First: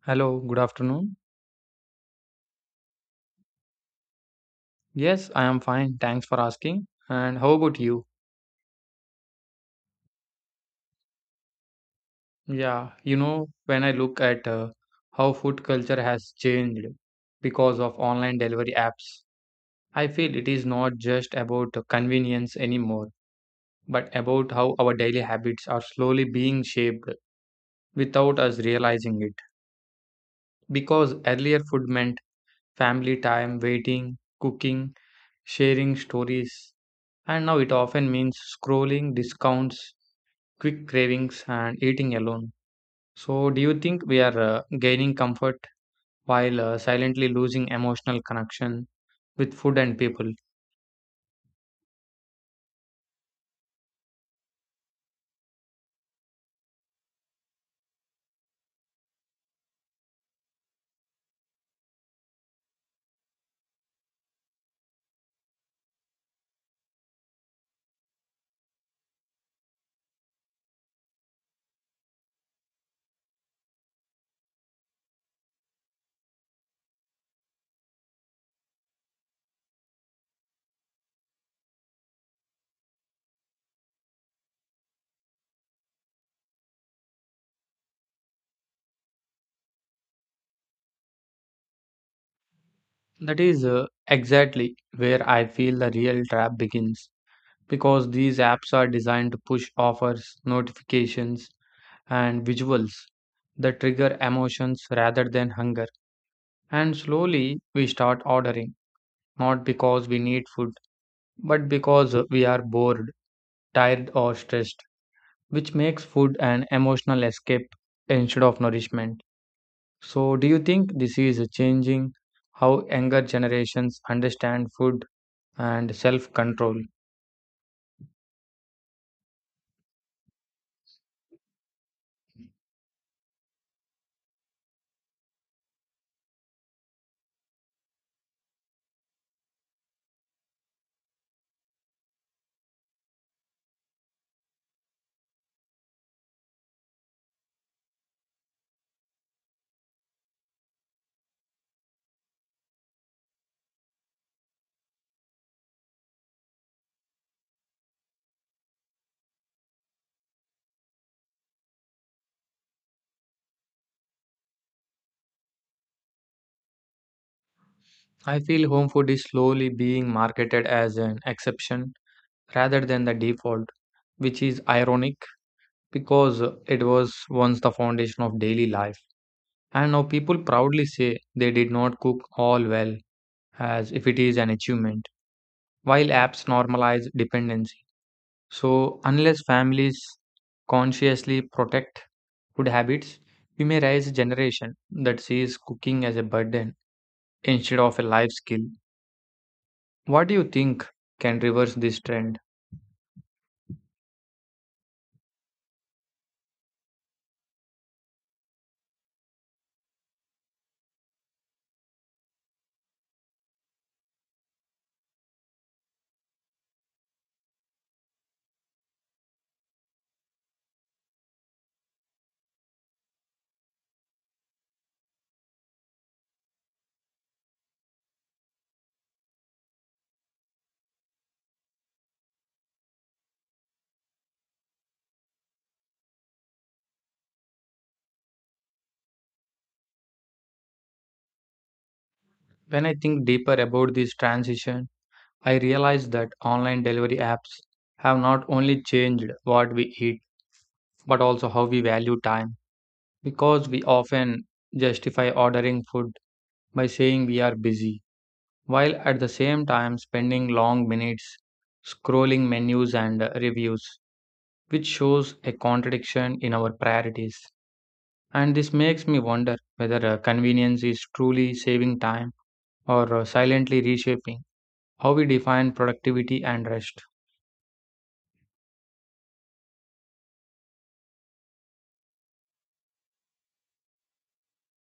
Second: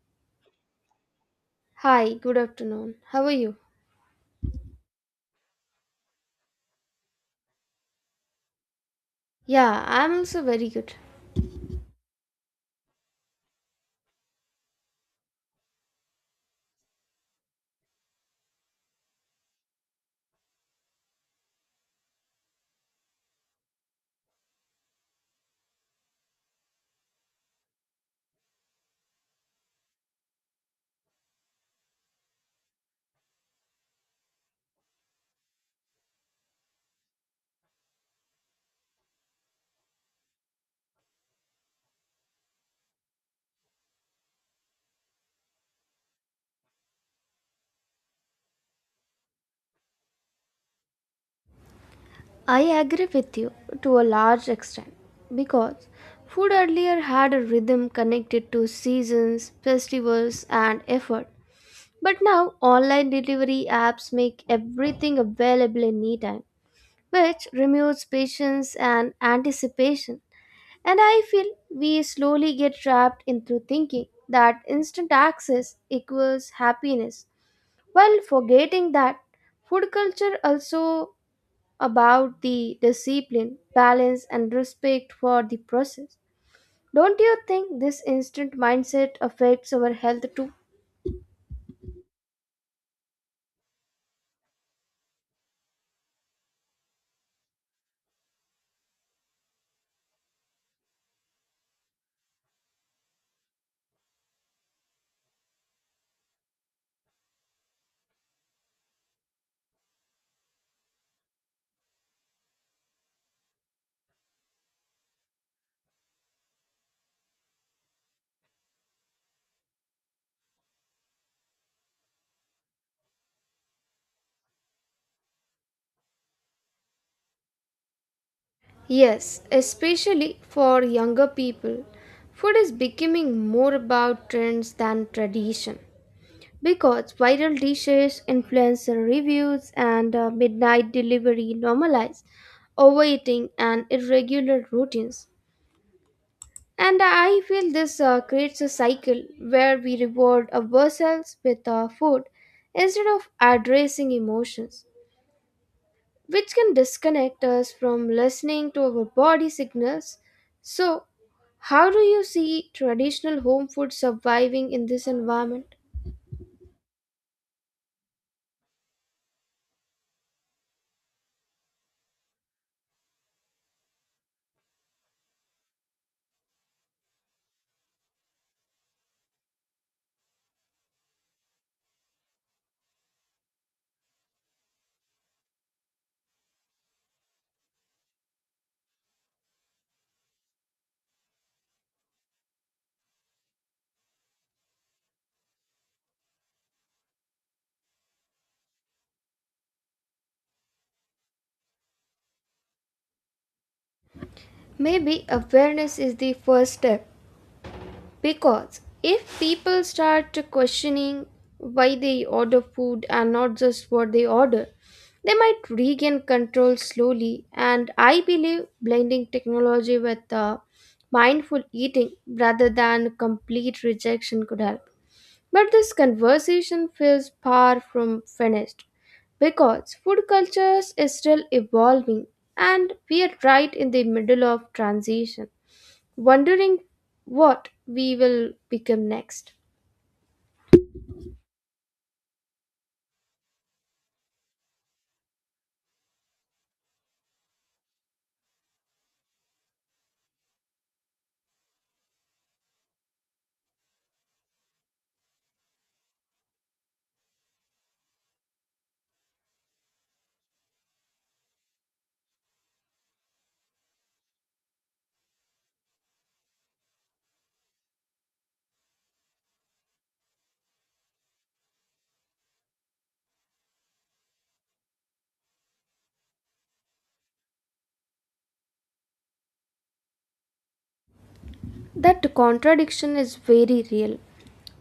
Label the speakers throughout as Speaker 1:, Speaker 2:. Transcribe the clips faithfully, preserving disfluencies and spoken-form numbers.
Speaker 1: Hello, good afternoon.
Speaker 2: Hi, good afternoon. How are you?
Speaker 1: Yes, I am fine. Thanks for asking. And how about you?
Speaker 2: Yeah, I'm also very good.
Speaker 1: Yeah, you know, when I look at uh, how food culture has changed because of online delivery apps, I feel it is not just about the convenience anymore, but about how our daily habits are slowly being shaped without us realizing it. Because earlier food meant family time, waiting, cooking, sharing stories, and now it often means scrolling, discounts quick cravings, and eating alone. So, do you think we are uh, gaining comfort while uh, silently losing emotional connection with food and people?
Speaker 2: I agree with you to a large extent because food earlier had a rhythm connected to seasons, festivals, and effort. But now online delivery apps make everything available in anytime, which removes patience and anticipation. And I feel we slowly get trapped into thinking that instant access equals happiness, while forgetting that, food culture also about the discipline, balance, and respect for the process. Don't you think this instant mindset affects our health too?
Speaker 1: That is uh, exactly where I feel the real trap begins because these apps are designed to push offers, notifications, and visuals that trigger emotions rather than hunger. And slowly we start ordering, not because we need food, but because uh, we are bored, tired, or stressed, which makes food an emotional escape instead of nourishment. So, do you think this is changing how younger generations understand food and self control?
Speaker 2: Yes, especially for younger people. Food is becoming more about trends than tradition because viral dishes, influencer reviews, and uh, midnight delivery normalize overeating and irregular routines. And I feel this uh, creates a cycle where we reward ourselves with our food instead of addressing emotions, which can disconnect us from listening to our body signals. So, how do you see traditional home food surviving in this environment?
Speaker 1: I feel home food is slowly being marketed as an exception rather than the default, which is ironic because it was once the foundation of daily life. And now people proudly say they did not cook all well as if it is an achievement, while apps normalize dependency. So, unless families consciously protect food habits, we may raise a generation that sees cooking as a burden instead of a life skill. What do you think can reverse this trend?
Speaker 2: Maybe awareness is the first step. Because if people start questioning why they order food and not just what they order, they might regain control slowly. And I believe blending technology with uh, mindful eating rather than complete rejection could help. But this conversation feels far from finished because food cultures is still evolving and we are right in the middle of transition wondering what we will become next.
Speaker 1: When I think deeper about this transition, I realize that online delivery apps have not only changed what we eat, but also how we value time. Because we often justify ordering food by saying we are busy while at the same time spending long minutes scrolling menus and uh, reviews, which shows a contradiction in our priorities. And this makes me wonder whether uh, convenience is truly saving time or uh, silently reshaping how we define productivity and rest.
Speaker 2: That contradiction is very real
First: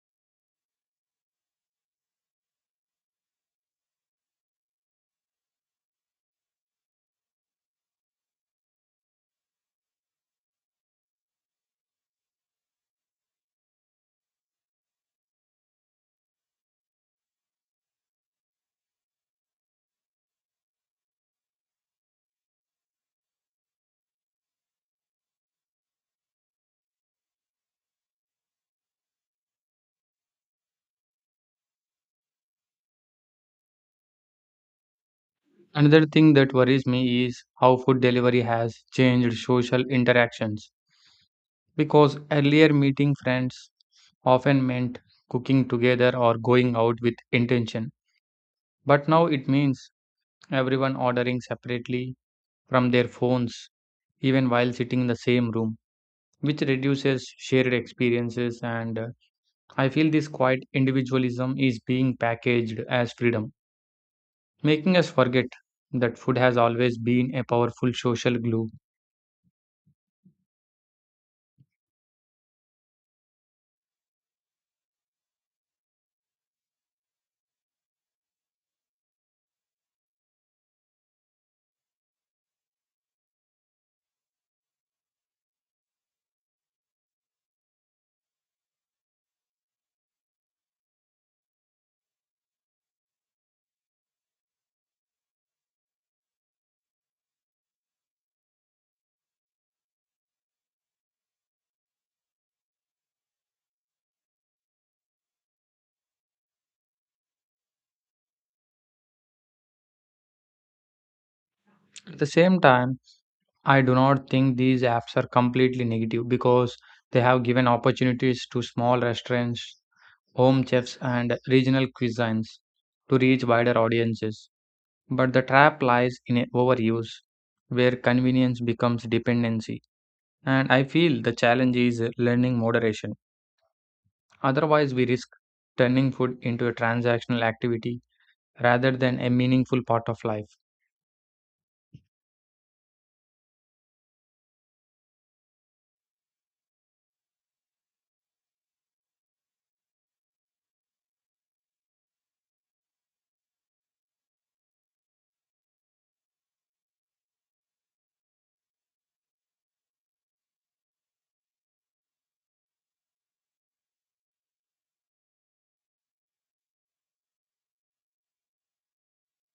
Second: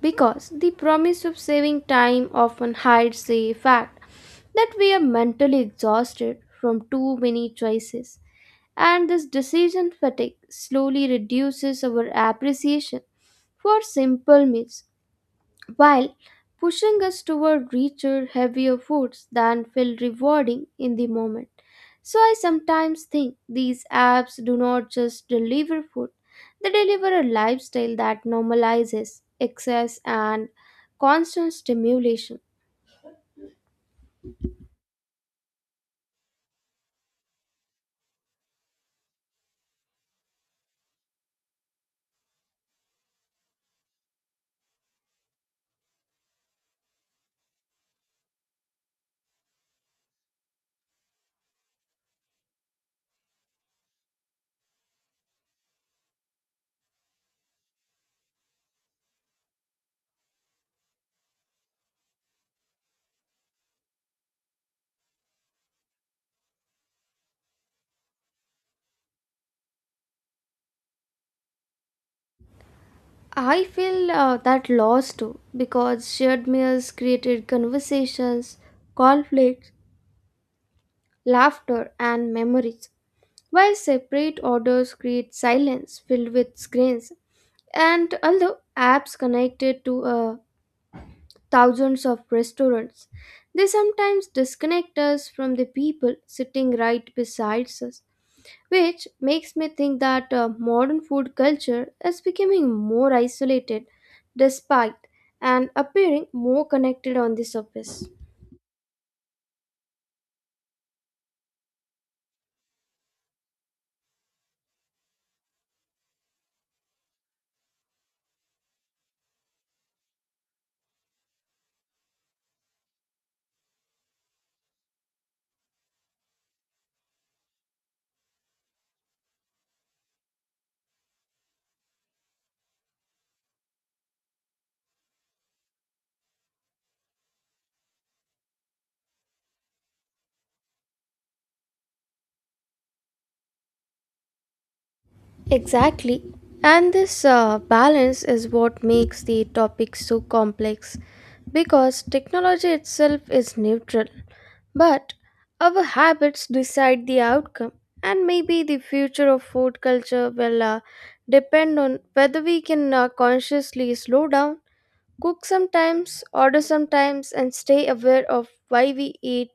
Speaker 2: because the promise of saving time often hides the fact that we are mentally exhausted from too many choices, and this decision fatigue slowly reduces our appreciation for simple meals while pushing us toward richer, heavier foods than feel rewarding in the moment. So I sometimes think these apps do not just deliver food, they deliver a lifestyle that normalizes excess and constant stimulation.
Speaker 1: Another thing that worries me is how food delivery has changed social interactions because earlier meeting friends often meant cooking together or going out with intention. But now it means everyone ordering separately from their phones, even while sitting in the same room, which reduces shared experiences. And uh, I feel this quiet individualism is being packaged as freedom, making us forget that food has always been a powerful social glue.
Speaker 2: I feel uh, that loss too because shared meals created conversations, conflicts, laughter, and memories while separate orders create silence filled with screens. And although apps connected to uh, thousands of restaurants, they sometimes disconnect us from the people sitting right beside us, which makes me think that uh, modern food culture is becoming more isolated despite and appearing more connected on the surface.
Speaker 1: At the same time, I do not think these apps are completely negative because they have given opportunities to small restaurants, home chefs, and regional cuisines to reach wider audiences. But the trap lies in a overuse, where convenience becomes dependency. And I feel the challenge is learning moderation. Otherwise, we risk turning food into a transactional activity rather than a meaningful part of life.
Speaker 2: Exactly. And this uh, balance is what makes the topic so complex because technology itself is neutral, but our habits decide the outcome. And maybe the future of food culture will uh, depend on whether we can uh, consciously slow down. Cook sometimes, order sometimes, and stay aware of why we eat,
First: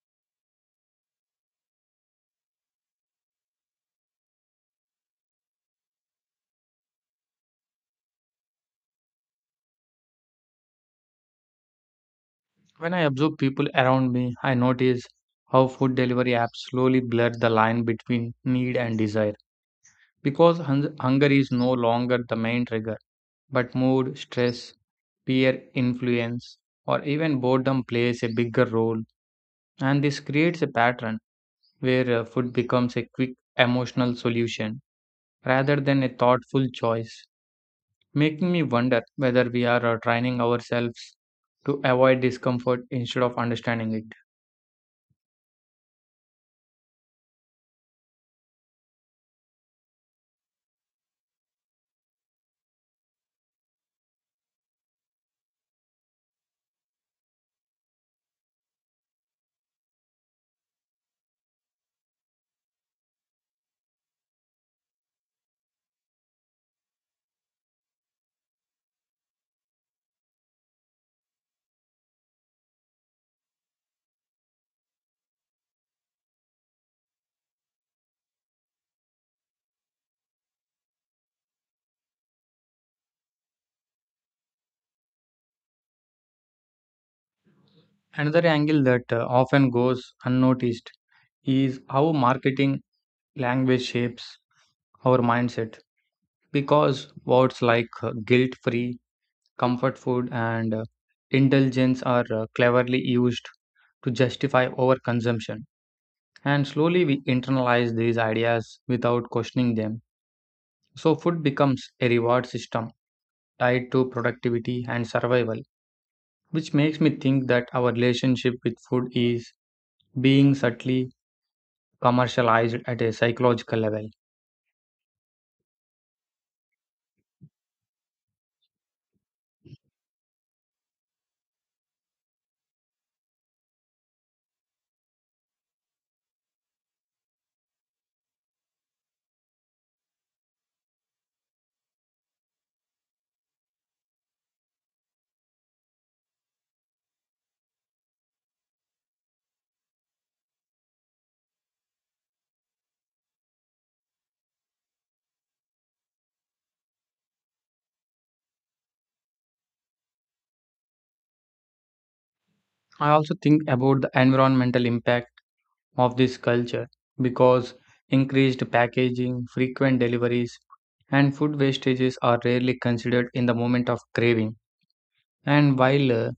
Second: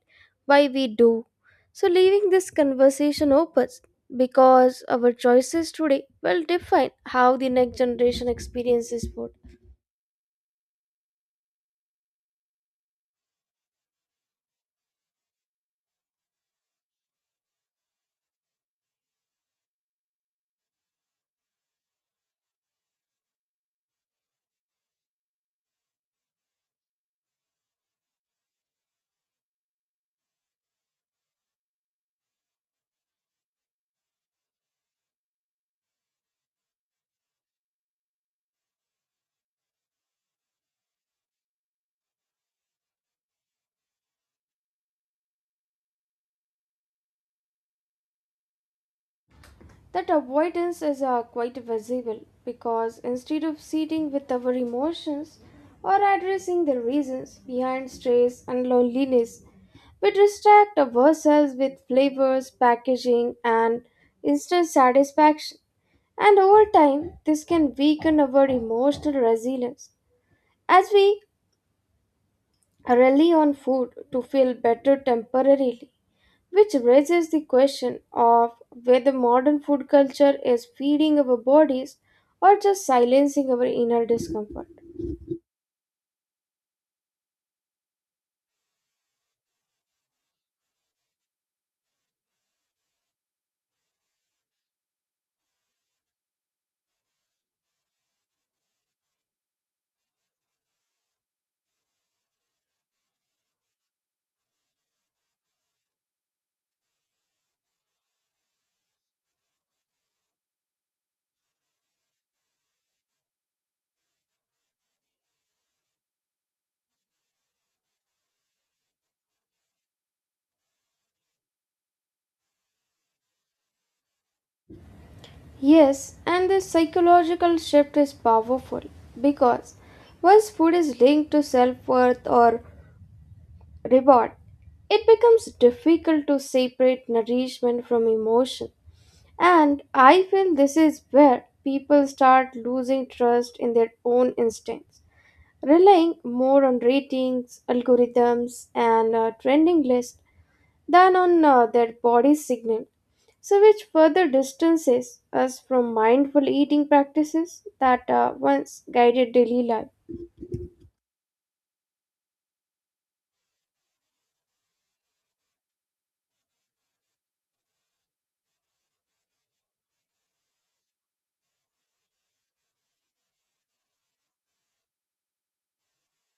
Speaker 2: why we do. So, leaving this conversation open because our choices today will define how the next generation experiences food.
Speaker 1: When I observe people around me, I notice how food delivery apps slowly blur the line between need and desire because hun- hunger is no longer the main trigger, but mood, stress, peer influence, or even boredom plays a bigger role. And this creates a pattern where uh, food becomes a quick emotional solution rather than a thoughtful choice, making me wonder whether we are uh, training ourselves to avoid discomfort instead of understanding it.
Speaker 2: That avoidance is uh, quite visible because instead of sitting with our emotions or addressing the reasons behind stress and loneliness, we distract ourselves with flavors, packaging, and instant satisfaction. And over time, this can weaken our emotional resilience as we rely on food to feel better temporarily, which raises the question of whether modern food culture is feeding our bodies or just silencing our inner discomfort.
Speaker 1: Another angle that uh, often goes unnoticed is how marketing language shapes our mindset because words like uh, guilt free, comfort food, and uh, indulgence are uh, cleverly used to justify overconsumption. And slowly we internalize these ideas without questioning them. So, food becomes a reward system tied to productivity and survival, which makes me think that our relationship with food is being subtly commercialized at a psychological level.
Speaker 2: Yes, and this psychological shift is powerful because once food is linked to self worth or reward, it becomes difficult to separate nourishment from emotion. And I feel this is where people start losing trust in their own instincts, relying more on ratings, algorithms, and uh, trending lists than on uh, their body signal. So, which further distances us from mindful eating practices that uh, once guided daily life.
Speaker 1: I also think about the environmental impact of this culture because increased packaging, frequent deliveries, and food wastages are rarely considered in the moment of craving. And while uh,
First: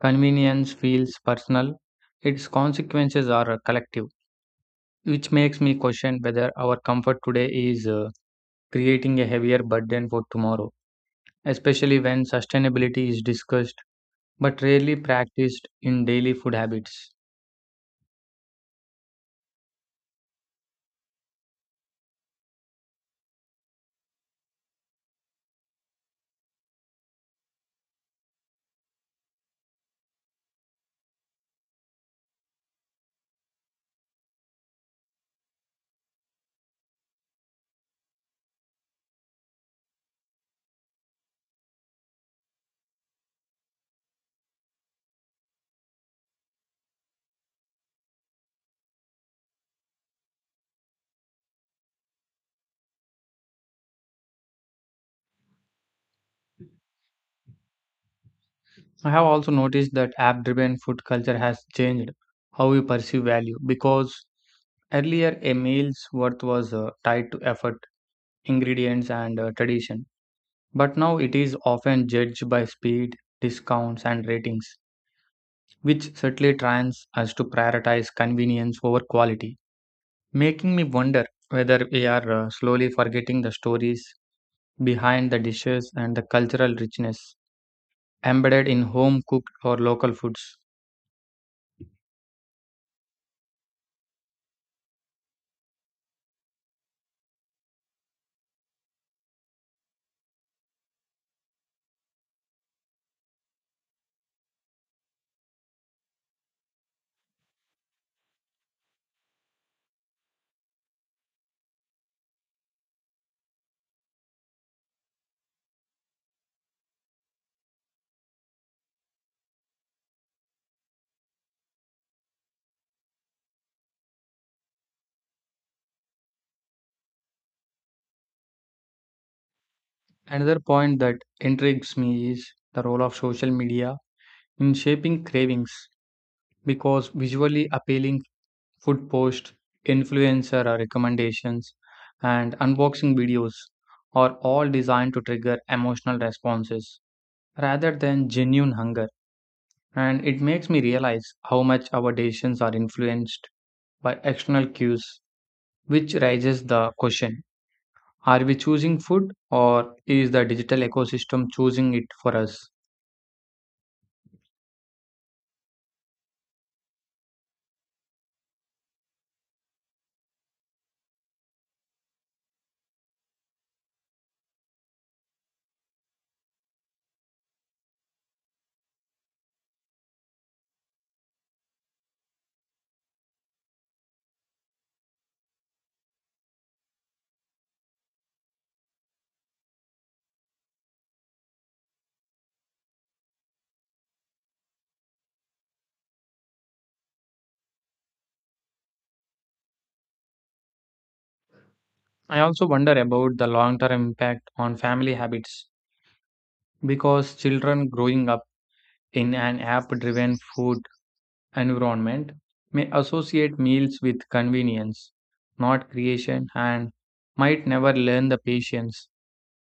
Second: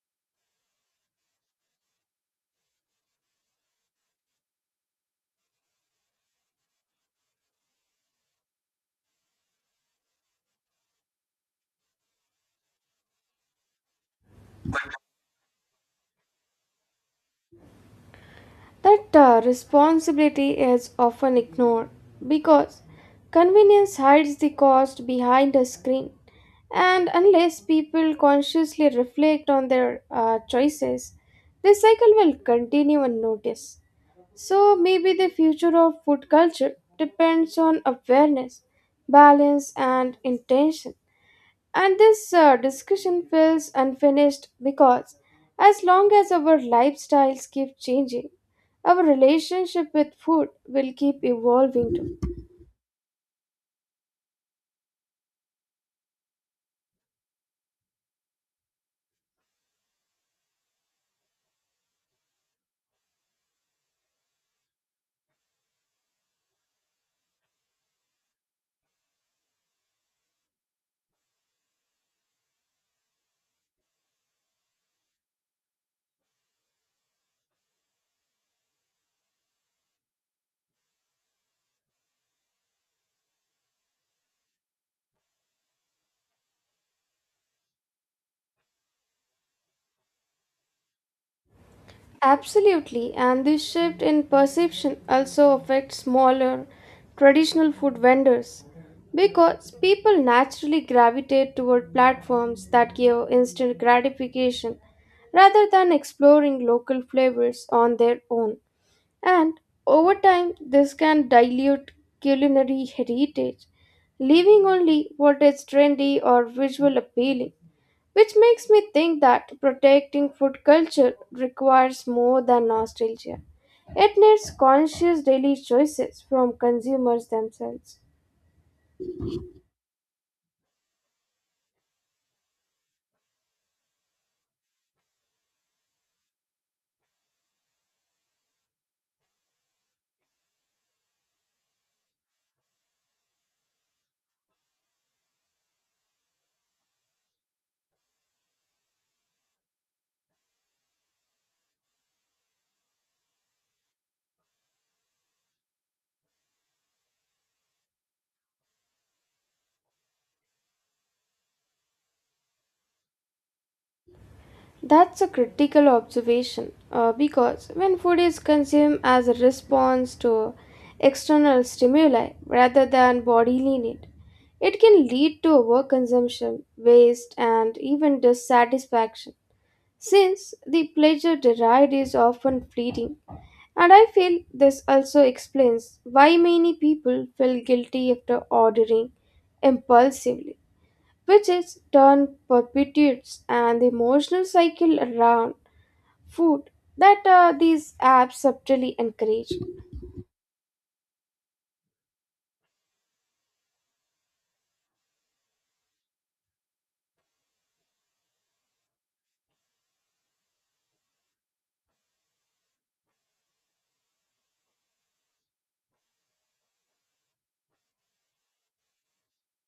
Speaker 1: convenience feels personal, its consequences are collective, which makes me question whether our comfort today is uh, creating a heavier burden for tomorrow, especially when sustainability is discussed but rarely practiced in daily food habits.
Speaker 2: That uh, responsibility is often ignored because convenience hides the cost behind a screen, and unless people consciously reflect on their uh, choices, this cycle will continue unnoticed. So maybe the future of food culture depends on awareness, balance, and intention. And this uh, discussion feels unfinished because as long as our lifestyles keep changing, our relationship with food will keep evolving too.
Speaker 1: I have also noticed that app driven food culture has changed how we perceive value because earlier a meal's worth was uh, tied to effort, ingredients, and uh, tradition. But now it is often judged by speed, discounts, and ratings, which certainly trains us to prioritize convenience over quality, making me wonder whether we are uh, slowly forgetting the stories behind the dishes and the cultural richness embedded in home cooked or local foods.
Speaker 2: Absolutely, and this shift in perception also affects smaller traditional food vendors because people naturally gravitate toward platforms that give instant gratification rather than exploring local flavors on their own. And over time, this can dilute culinary heritage, leaving only what is trendy or visual appealing. Which makes me think that protecting food culture requires more than nostalgia. It needs conscious daily choices from consumers themselves.
Speaker 1: Another point that intrigues me is the role of social media in shaping cravings because visually appealing food posts, influencer recommendations, and unboxing videos are all designed to trigger emotional responses rather than genuine hunger. And it makes me realize how much our decisions are influenced by external cues, which raises the question, are we choosing food or is the digital ecosystem choosing it for us?
Speaker 2: That's a critical observation uh, because when food is consumed as a response to external stimuli rather than bodily need, it can lead to overconsumption, waste, and even dissatisfaction since the pleasure derived is often fleeting. And I feel this also explains why many people feel guilty after ordering impulsively, which is turn perpetuates an emotional cycle around food that uh, these apps subtly encourage.
Speaker 1: I also wonder about the long term impact on family habits because children growing up in an app driven food environment may associate meals with convenience, not creation, and might never learn the patience,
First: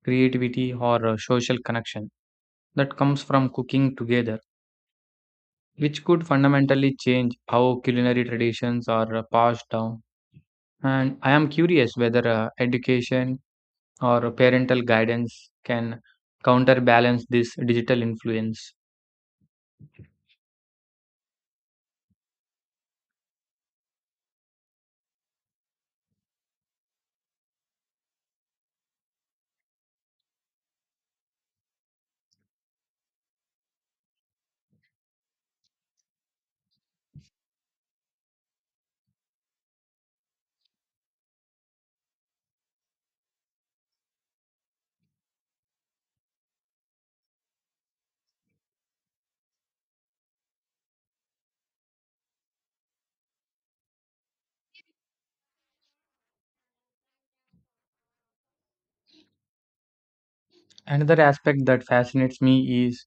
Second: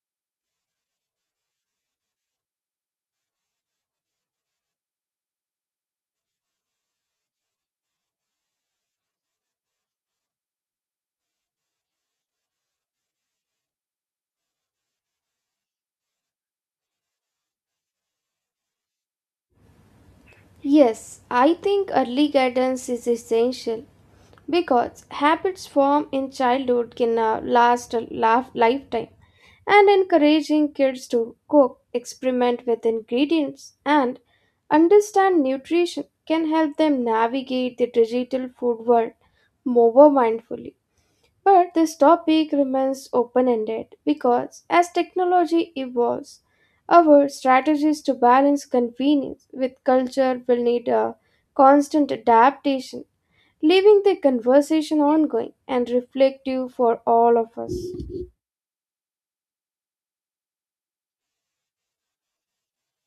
Speaker 1: creativity, or uh, social connection that comes from cooking together, which could fundamentally change how culinary traditions are uh, passed down. And I am curious whether uh, education or parental guidance can counterbalance this digital influence.
Speaker 2: Yes, I think early guidance is essential because habits formed in childhood can uh, last a laf- lifetime, and encouraging kids to cook experiment with ingredients and understand nutrition can help them navigate the digital food world more mindfully. But this topic remains open ended because as technology evolves our strategies to balance convenience with culture will need a constant adaptation, leaving the conversation ongoing and reflective for all of us.
Speaker 1: Another aspect that fascinates me is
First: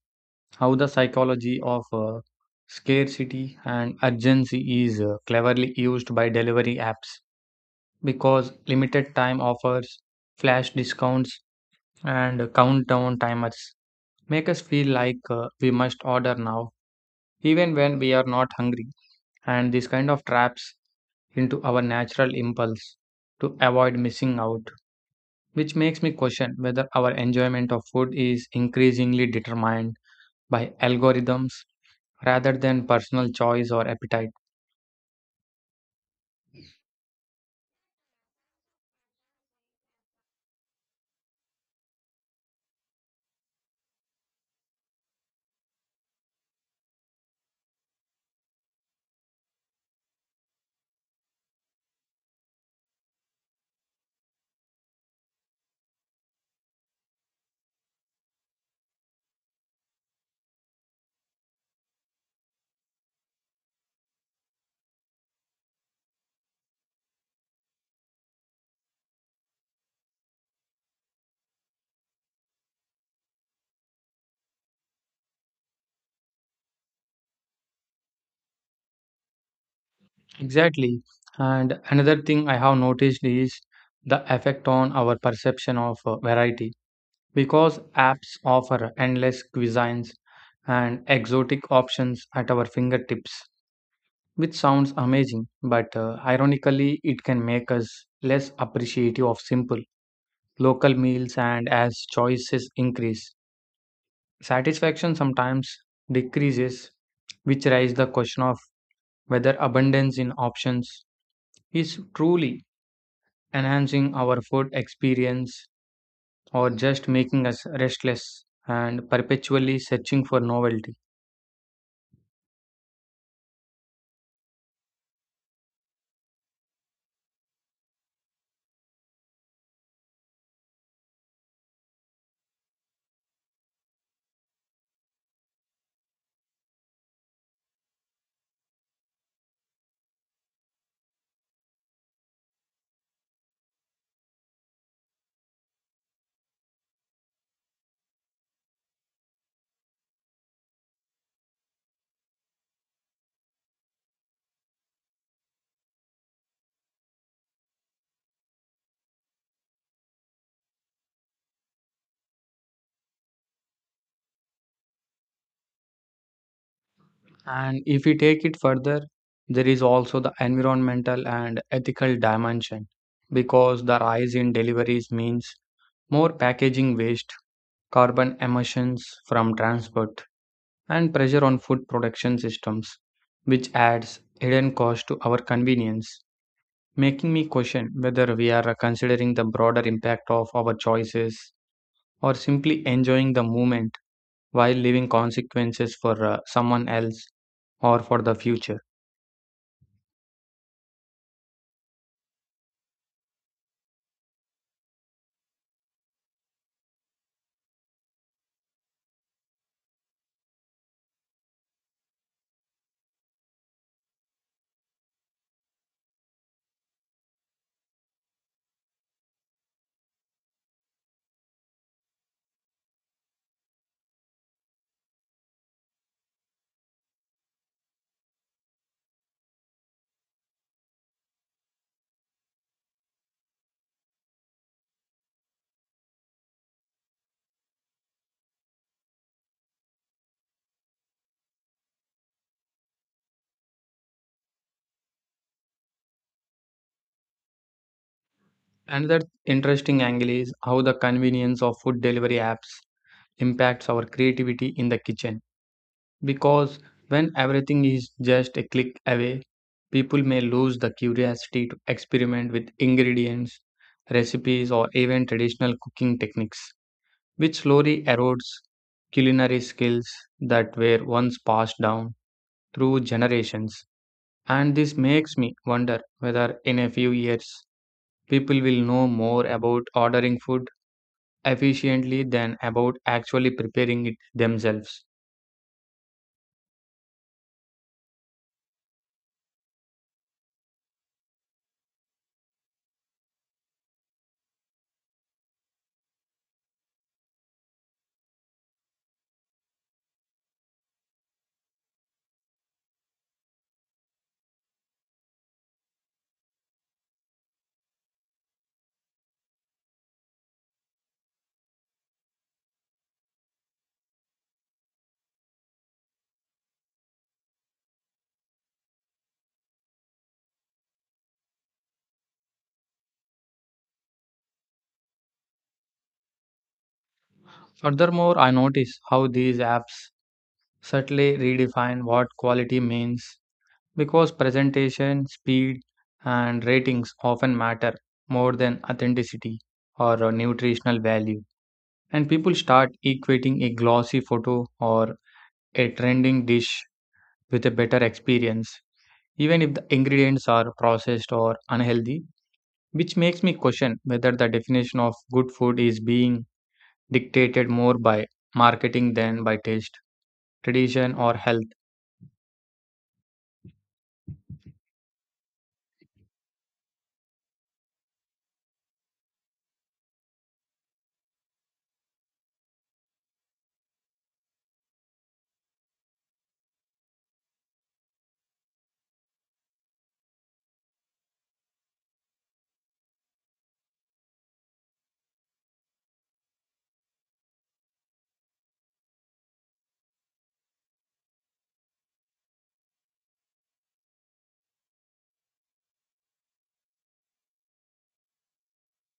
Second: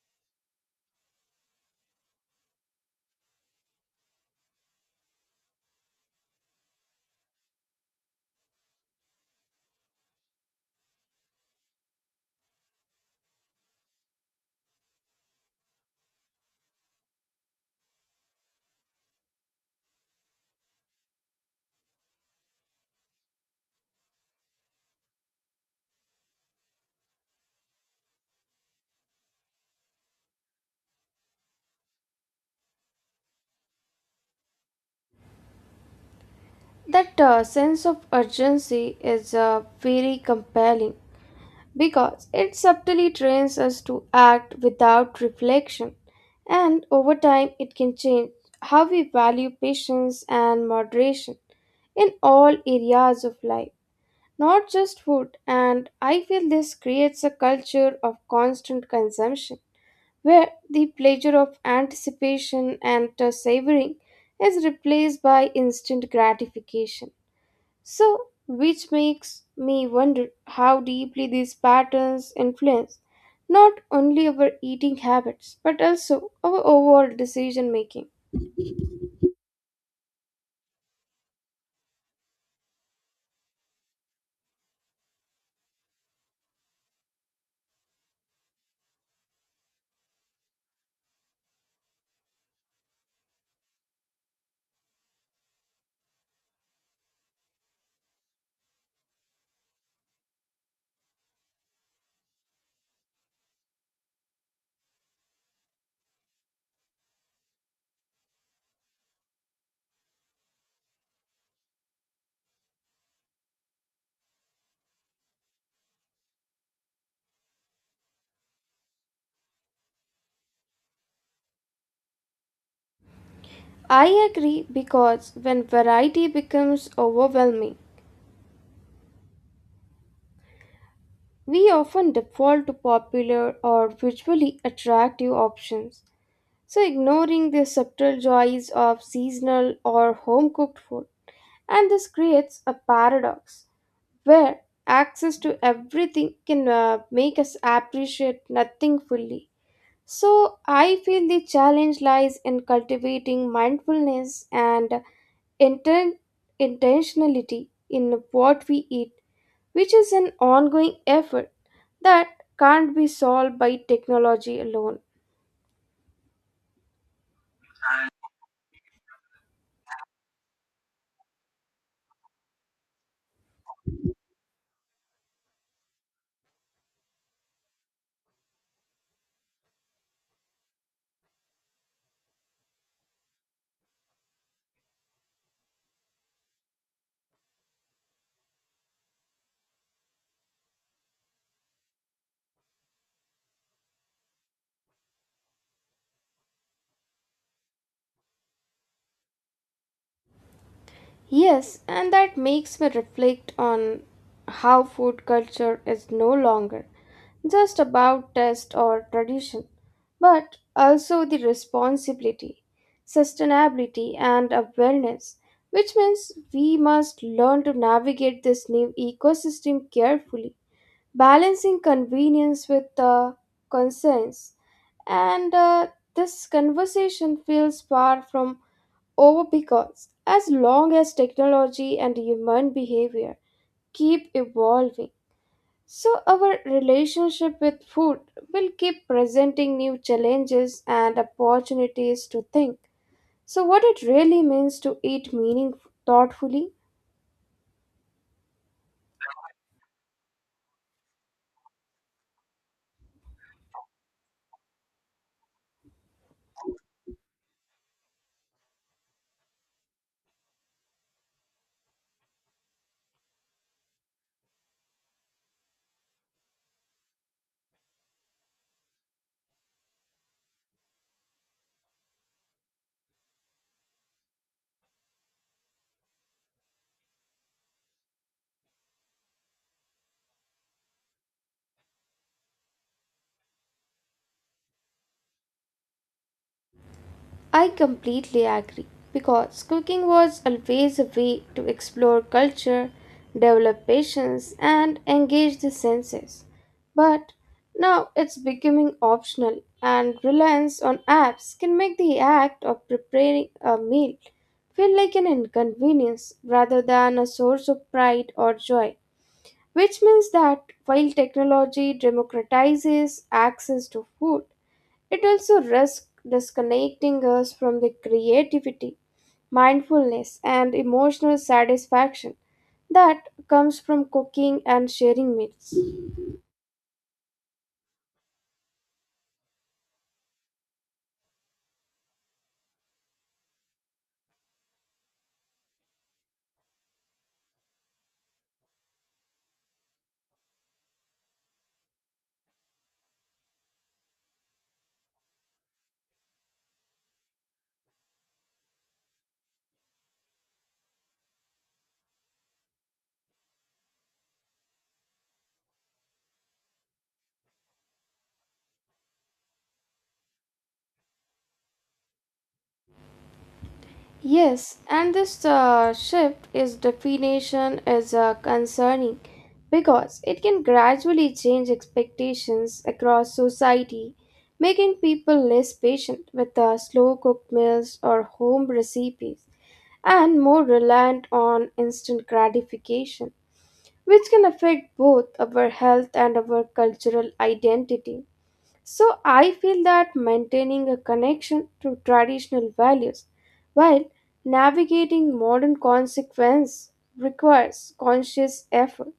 Speaker 1: how the psychology of uh, scarcity and urgency is uh, cleverly used by delivery apps because limited time offers, flash discounts, and countdown timers make us feel like uh, we must order now, even when we are not hungry. And this kind of traps into our natural impulse to avoid missing out, which makes me question whether our enjoyment of food is increasingly determined by algorithms rather than personal choice or appetite.
Speaker 2: That uh, sense of urgency is uh, very compelling because it subtly trains us to act without reflection, and over time, it can change how we value patience and moderation in all areas of life. Not just food, and I feel this creates a culture of constant consumption where the pleasure of anticipation and uh, savoring is replaced by instant gratification. So, which makes me wonder how deeply these patterns influence not only our eating habits but also our overall decision making.
Speaker 1: Exactly. And another thing I have noticed is the effect on our perception of uh, variety. Because apps offer endless cuisines and exotic options at our fingertips, which sounds amazing, but uh, ironically, it can make us less appreciative of simple local meals. And as choices increase, satisfaction sometimes decreases, which raises the question of whether abundance in options is truly enhancing our food experience or just making us restless and perpetually searching for novelty.
Speaker 2: I agree because when variety becomes overwhelming, we often default to popular or visually attractive options, so, ignoring the subtle joys of seasonal or home cooked food. And this creates a paradox where access to everything can uh, make us appreciate nothing fully. So, I feel the challenge lies in cultivating mindfulness and inten- intentionality in what we eat, which is an ongoing effort that can't be solved by technology alone.
Speaker 1: And if we take it further, there is also the environmental and ethical dimension because the rise in deliveries means more packaging waste, carbon emissions from transport, and pressure on food production systems, which adds hidden cost to our convenience, making me question whether we are considering the broader impact of our choices or simply enjoying the moment while leaving consequences for uh, someone else or for the future.
Speaker 2: Yes, and that makes me reflect on how food culture is no longer just about taste or tradition, but also the responsibility, sustainability, and awareness, which means we must learn to navigate this new ecosystem carefully, balancing convenience with uh, conscience. And uh, this conversation feels far from over because as long as technology and human behavior keep evolving, so our relationship with food will keep presenting new challenges and opportunities to think. So, what it really means to eat meaning thoughtfully.
Speaker 1: Another interesting angle is how the convenience of food delivery apps impacts our creativity in the kitchen. Because when everything is just a click away, people may lose the curiosity to experiment with ingredients, recipes, or even traditional cooking techniques, which slowly erodes culinary skills that were once passed down through generations. And this makes me wonder whether in a few years people will know more about ordering food efficiently than about actually preparing it themselves.
Speaker 2: I completely agree because cooking was always a way to explore culture, develop patience, and engage the senses. But now it's becoming optional, and reliance on apps can make the act of preparing a meal feel like an inconvenience rather than a source of pride or joy. Which means that while technology democratizes access to food, it also risks disconnecting us from the creativity, mindfulness, and emotional satisfaction that comes from cooking and sharing meals.
Speaker 1: Furthermore, I notice how these apps subtly redefine what quality means because presentation, speed, and ratings often matter more than authenticity or uh, nutritional value. And people start equating a glossy photo or a trending dish with a better experience, even if the ingredients are processed or unhealthy, which makes me question whether the definition of good food is being dictated more by marketing than by taste, tradition, or health.
Speaker 2: Yes, and this uh, shift is definition is uh, concerning because it can gradually change expectations across society, making people less patient with uh, slow cooked meals or home recipes and more reliant on instant gratification, which can affect both our health and our cultural identity. So, I feel that maintaining a connection to traditional values while navigating modern consequences requires conscious effort.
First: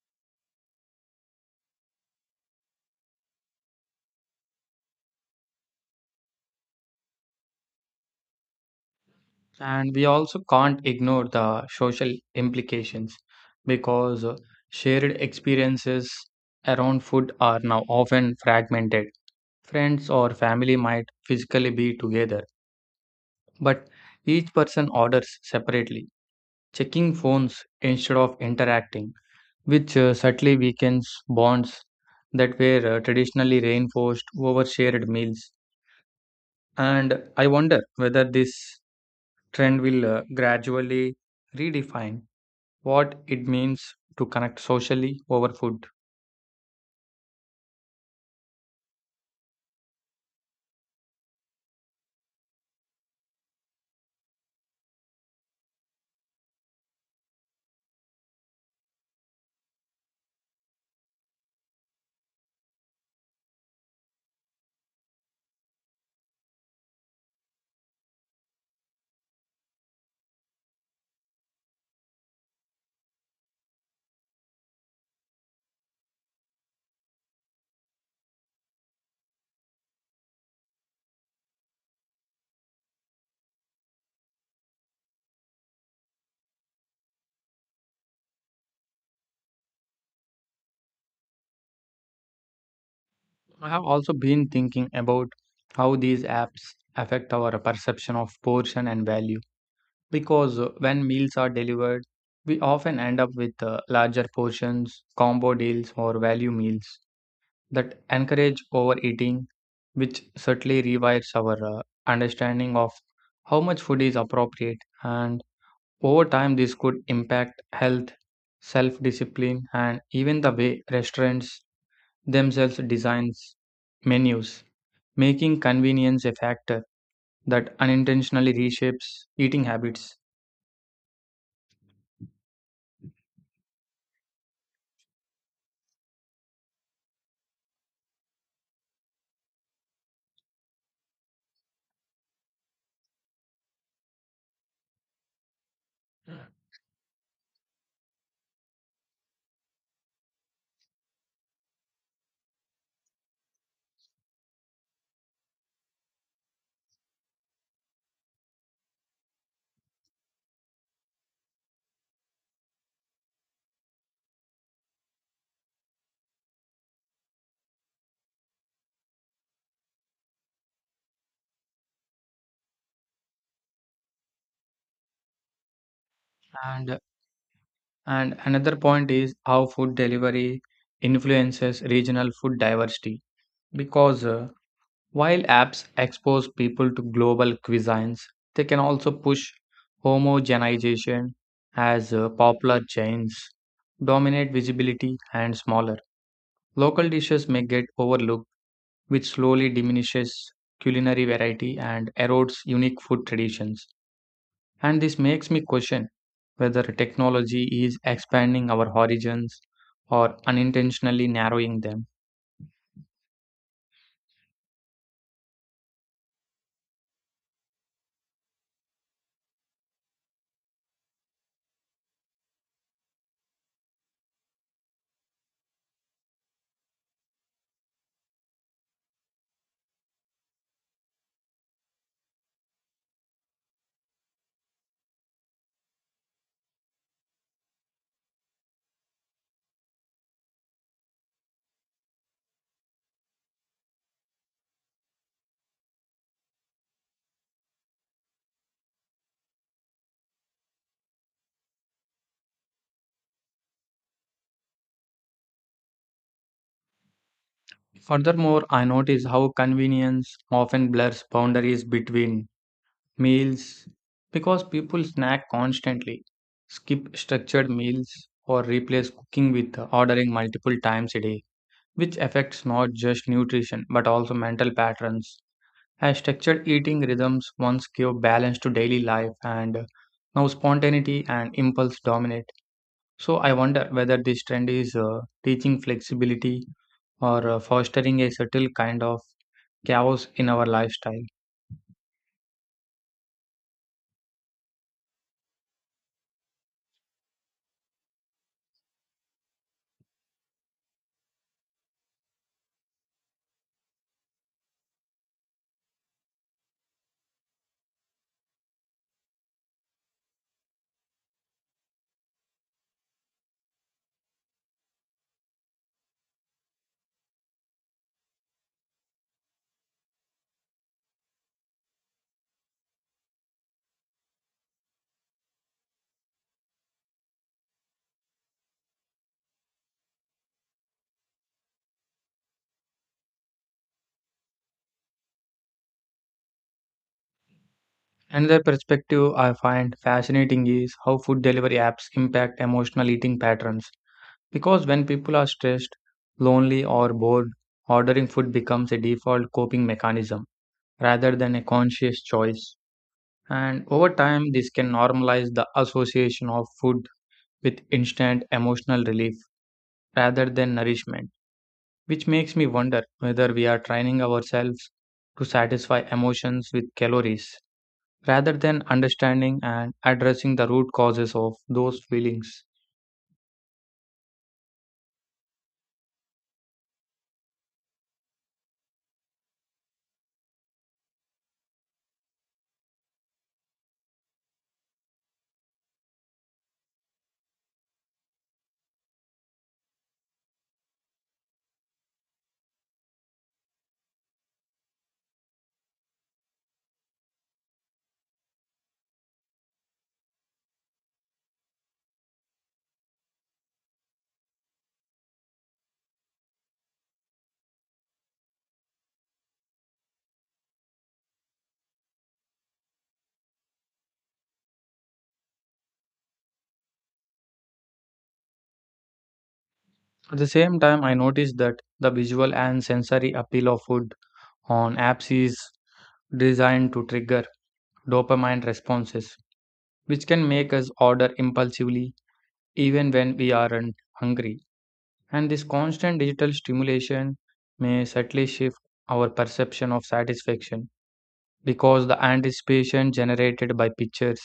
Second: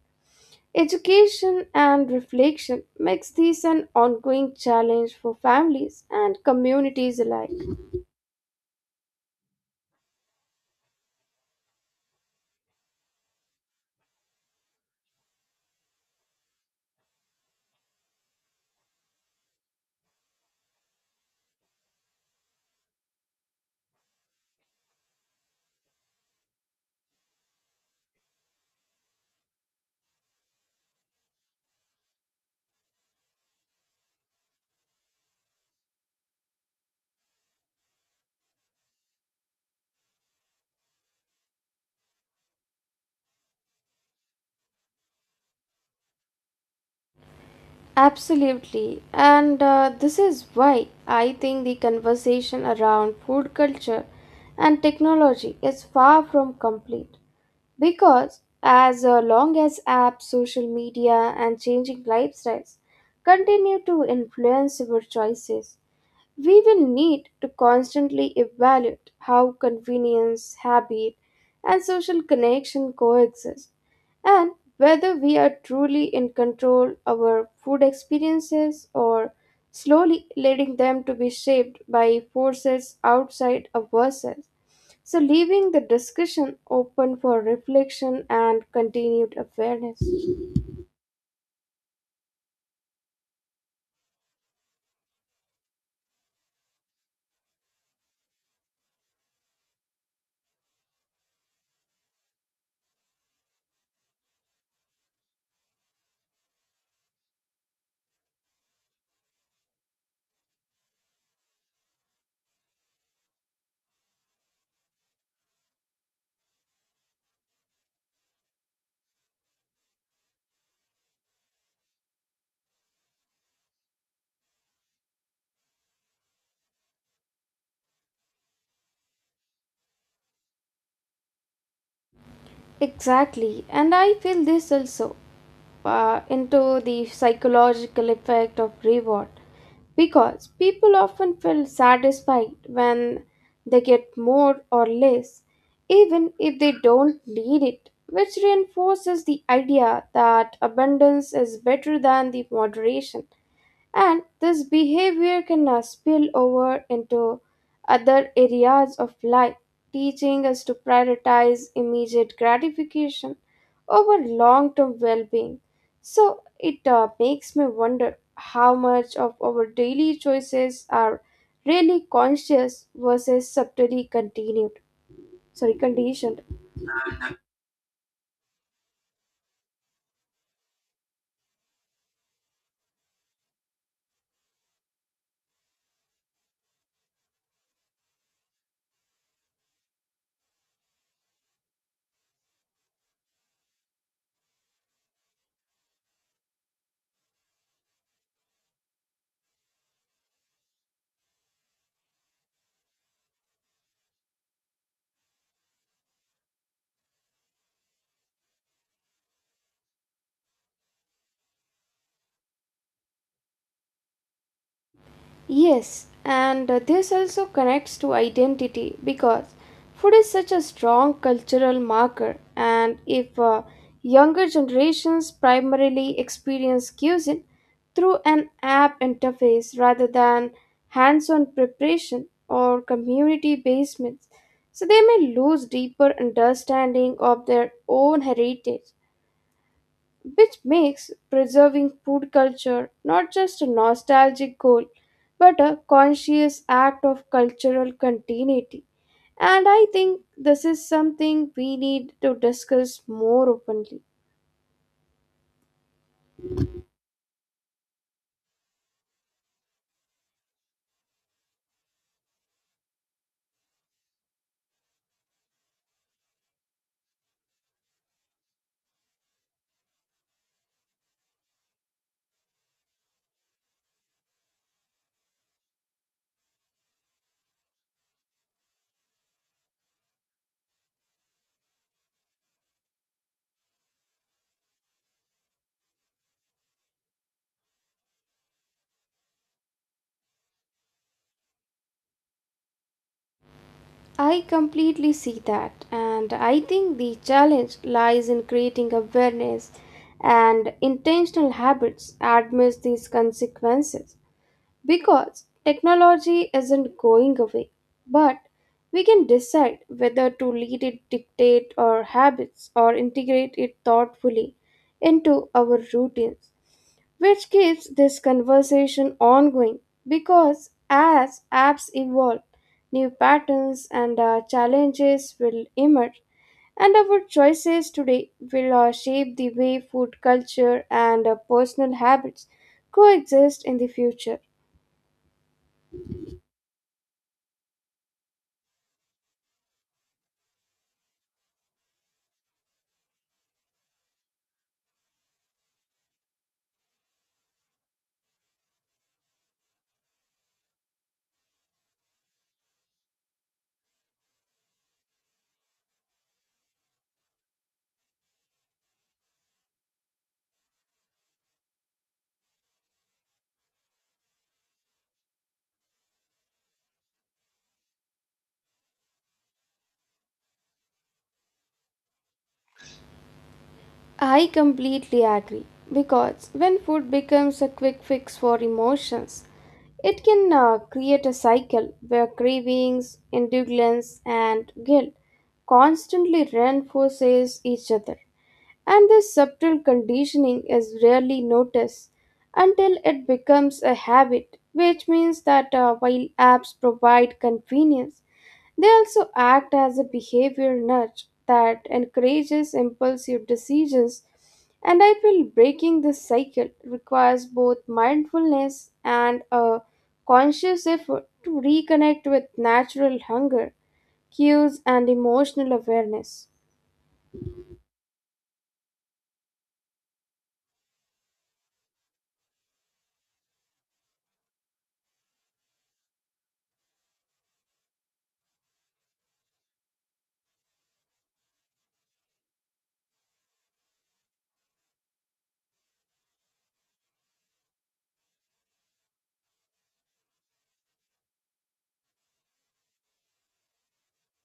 Speaker 2: Education and reflection makes this an ongoing challenge for families and communities alike.
Speaker 1: And we also can't ignore the social implications because uh, shared experiences around food are now often fragmented. Friends or family might physically be together, but each person orders separately, checking phones instead of interacting, which uh, subtly weakens bonds that were uh, traditionally reinforced over shared meals. And I wonder whether this trend will uh, gradually redefine what it means to connect socially over food.
Speaker 2: Absolutely. And uh, this is why I think the conversation around food culture and technology is far from complete. Because as uh, long as apps, social media, and changing lifestyles continue to influence our choices, we will need to constantly evaluate how convenience, habit, and social connection coexist, and whether we are truly in control of our food experiences or slowly letting them to be shaped by forces outside of ourselves. So, leaving the discussion open for reflection and continued awareness.
Speaker 1: I have also been thinking about how these apps affect our perception of portion and value because uh, when meals are delivered, we often end up with uh, larger portions, combo deals, or value meals that encourage overeating, which certainly rewires our uh, understanding of how much food is appropriate. And over time, this could impact health, self discipline, and even the way restaurants themselves designs menus, making convenience a factor that unintentionally reshapes eating habits.
Speaker 2: Exactly, and I feel this also uh, into the psychological effect of reward because people often feel satisfied when they get more or less, even if they don't need it, which reinforces the idea that abundance is better than the moderation. And this behavior can now spill over into other areas of life, teaching us to prioritize immediate gratification over long term well being. So it uh, makes me wonder how much of our daily choices are really conscious versus subtly continued. Sorry, conditioned.
Speaker 1: And And another point is how food delivery influences regional food diversity. Because uh, while apps expose people to global cuisines, they can also push homogenization as uh, popular chains dominate visibility and smaller. Local dishes may get overlooked, which slowly diminishes culinary variety and erodes unique food traditions. And this makes me question whether technology is expanding our horizons or unintentionally narrowing them.
Speaker 2: Yes, and this also connects to identity because food is such a strong cultural marker, and if uh, younger generations primarily experience cuisine through an app interface rather than hands on preparation or community basements, so they may lose deeper understanding of their own heritage, which makes preserving food culture not just a nostalgic goal but a conscious act of cultural continuity. And I think this is something we need to discuss more openly.
Speaker 1: Furthermore, I notice how convenience often blurs boundaries between meals because people snack constantly, skip structured meals, or replace cooking with ordering multiple times a day, which affects not just nutrition but also mental patterns. As structured eating rhythms once gave balance to daily life, and uh, now spontaneity and impulse dominate. So, I wonder whether this trend is uh, teaching flexibility or uh, fostering a subtle kind of chaos in our lifestyle.
Speaker 2: I completely see that, and I think the challenge lies in creating awareness and intentional habits amidst these consequences. Because technology isn't going away, but we can decide whether to let it dictate our habits or integrate it thoughtfully into our routines, which keeps this conversation ongoing. Because as apps evolve, new patterns and uh, challenges will emerge, and our choices today will uh, shape the way food culture and uh, personal habits coexist in the future.
Speaker 1: Another perspective I find fascinating is how food delivery apps impact emotional eating patterns. Because when people are stressed, lonely, or bored, ordering food becomes a default coping mechanism rather than a conscious choice. And over time, this can normalize the association of food with instant emotional relief rather than nourishment, which makes me wonder whether we are training ourselves to satisfy emotions with calories rather than understanding and addressing the root causes of those feelings.
Speaker 2: I completely agree because when food becomes a quick fix for emotions, it can uh, create a cycle where cravings, indulgence, and guilt constantly reinforces each other. And this subtle conditioning is rarely noticed until it becomes a habit, which means that uh, while apps provide convenience, they also act as a behavior nudge that encourages impulsive decisions, and I feel breaking this cycle requires both mindfulness and a conscious effort to reconnect with natural hunger, cues, and emotional awareness.
Speaker 1: At the same time, I noticed that the visual and sensory appeal of food on apps is designed to trigger dopamine responses, which can make us order impulsively even when we aren't hungry. And this constant digital stimulation may subtly shift our perception of satisfaction because the anticipation generated by pictures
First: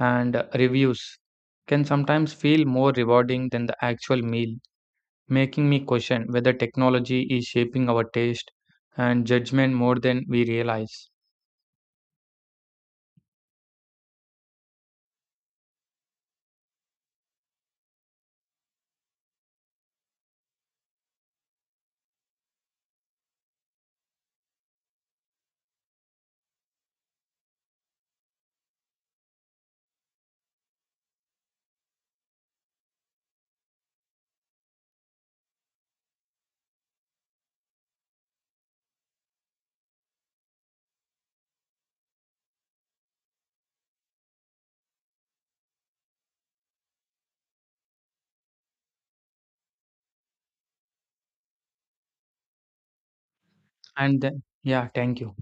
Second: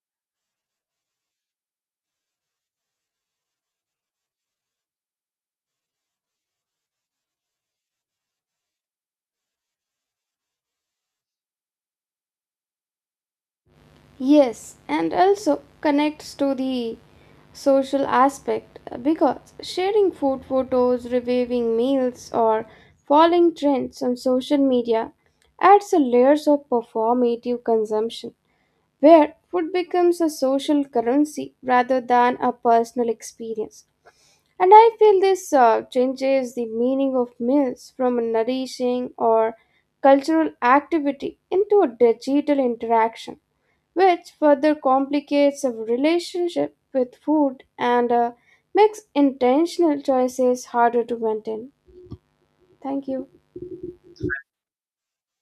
Speaker 1: and reviews can sometimes feel more rewarding than the actual meal, making me question whether technology is shaping our taste and judgment more than we realize.
Speaker 2: Yes, and also connects to the social aspect uh, because sharing food photos, reviving meals, or following trends on social media adds a layers of performative consumption where food becomes a social currency rather than a personal experience. And I feel this uh, changes the meaning of meals from a nourishing or cultural activity into a digital interaction which further complicates our relationship with food and uh, makes intentional choices harder to maintain. Thank you.
Speaker 1: And then, yeah, thank you.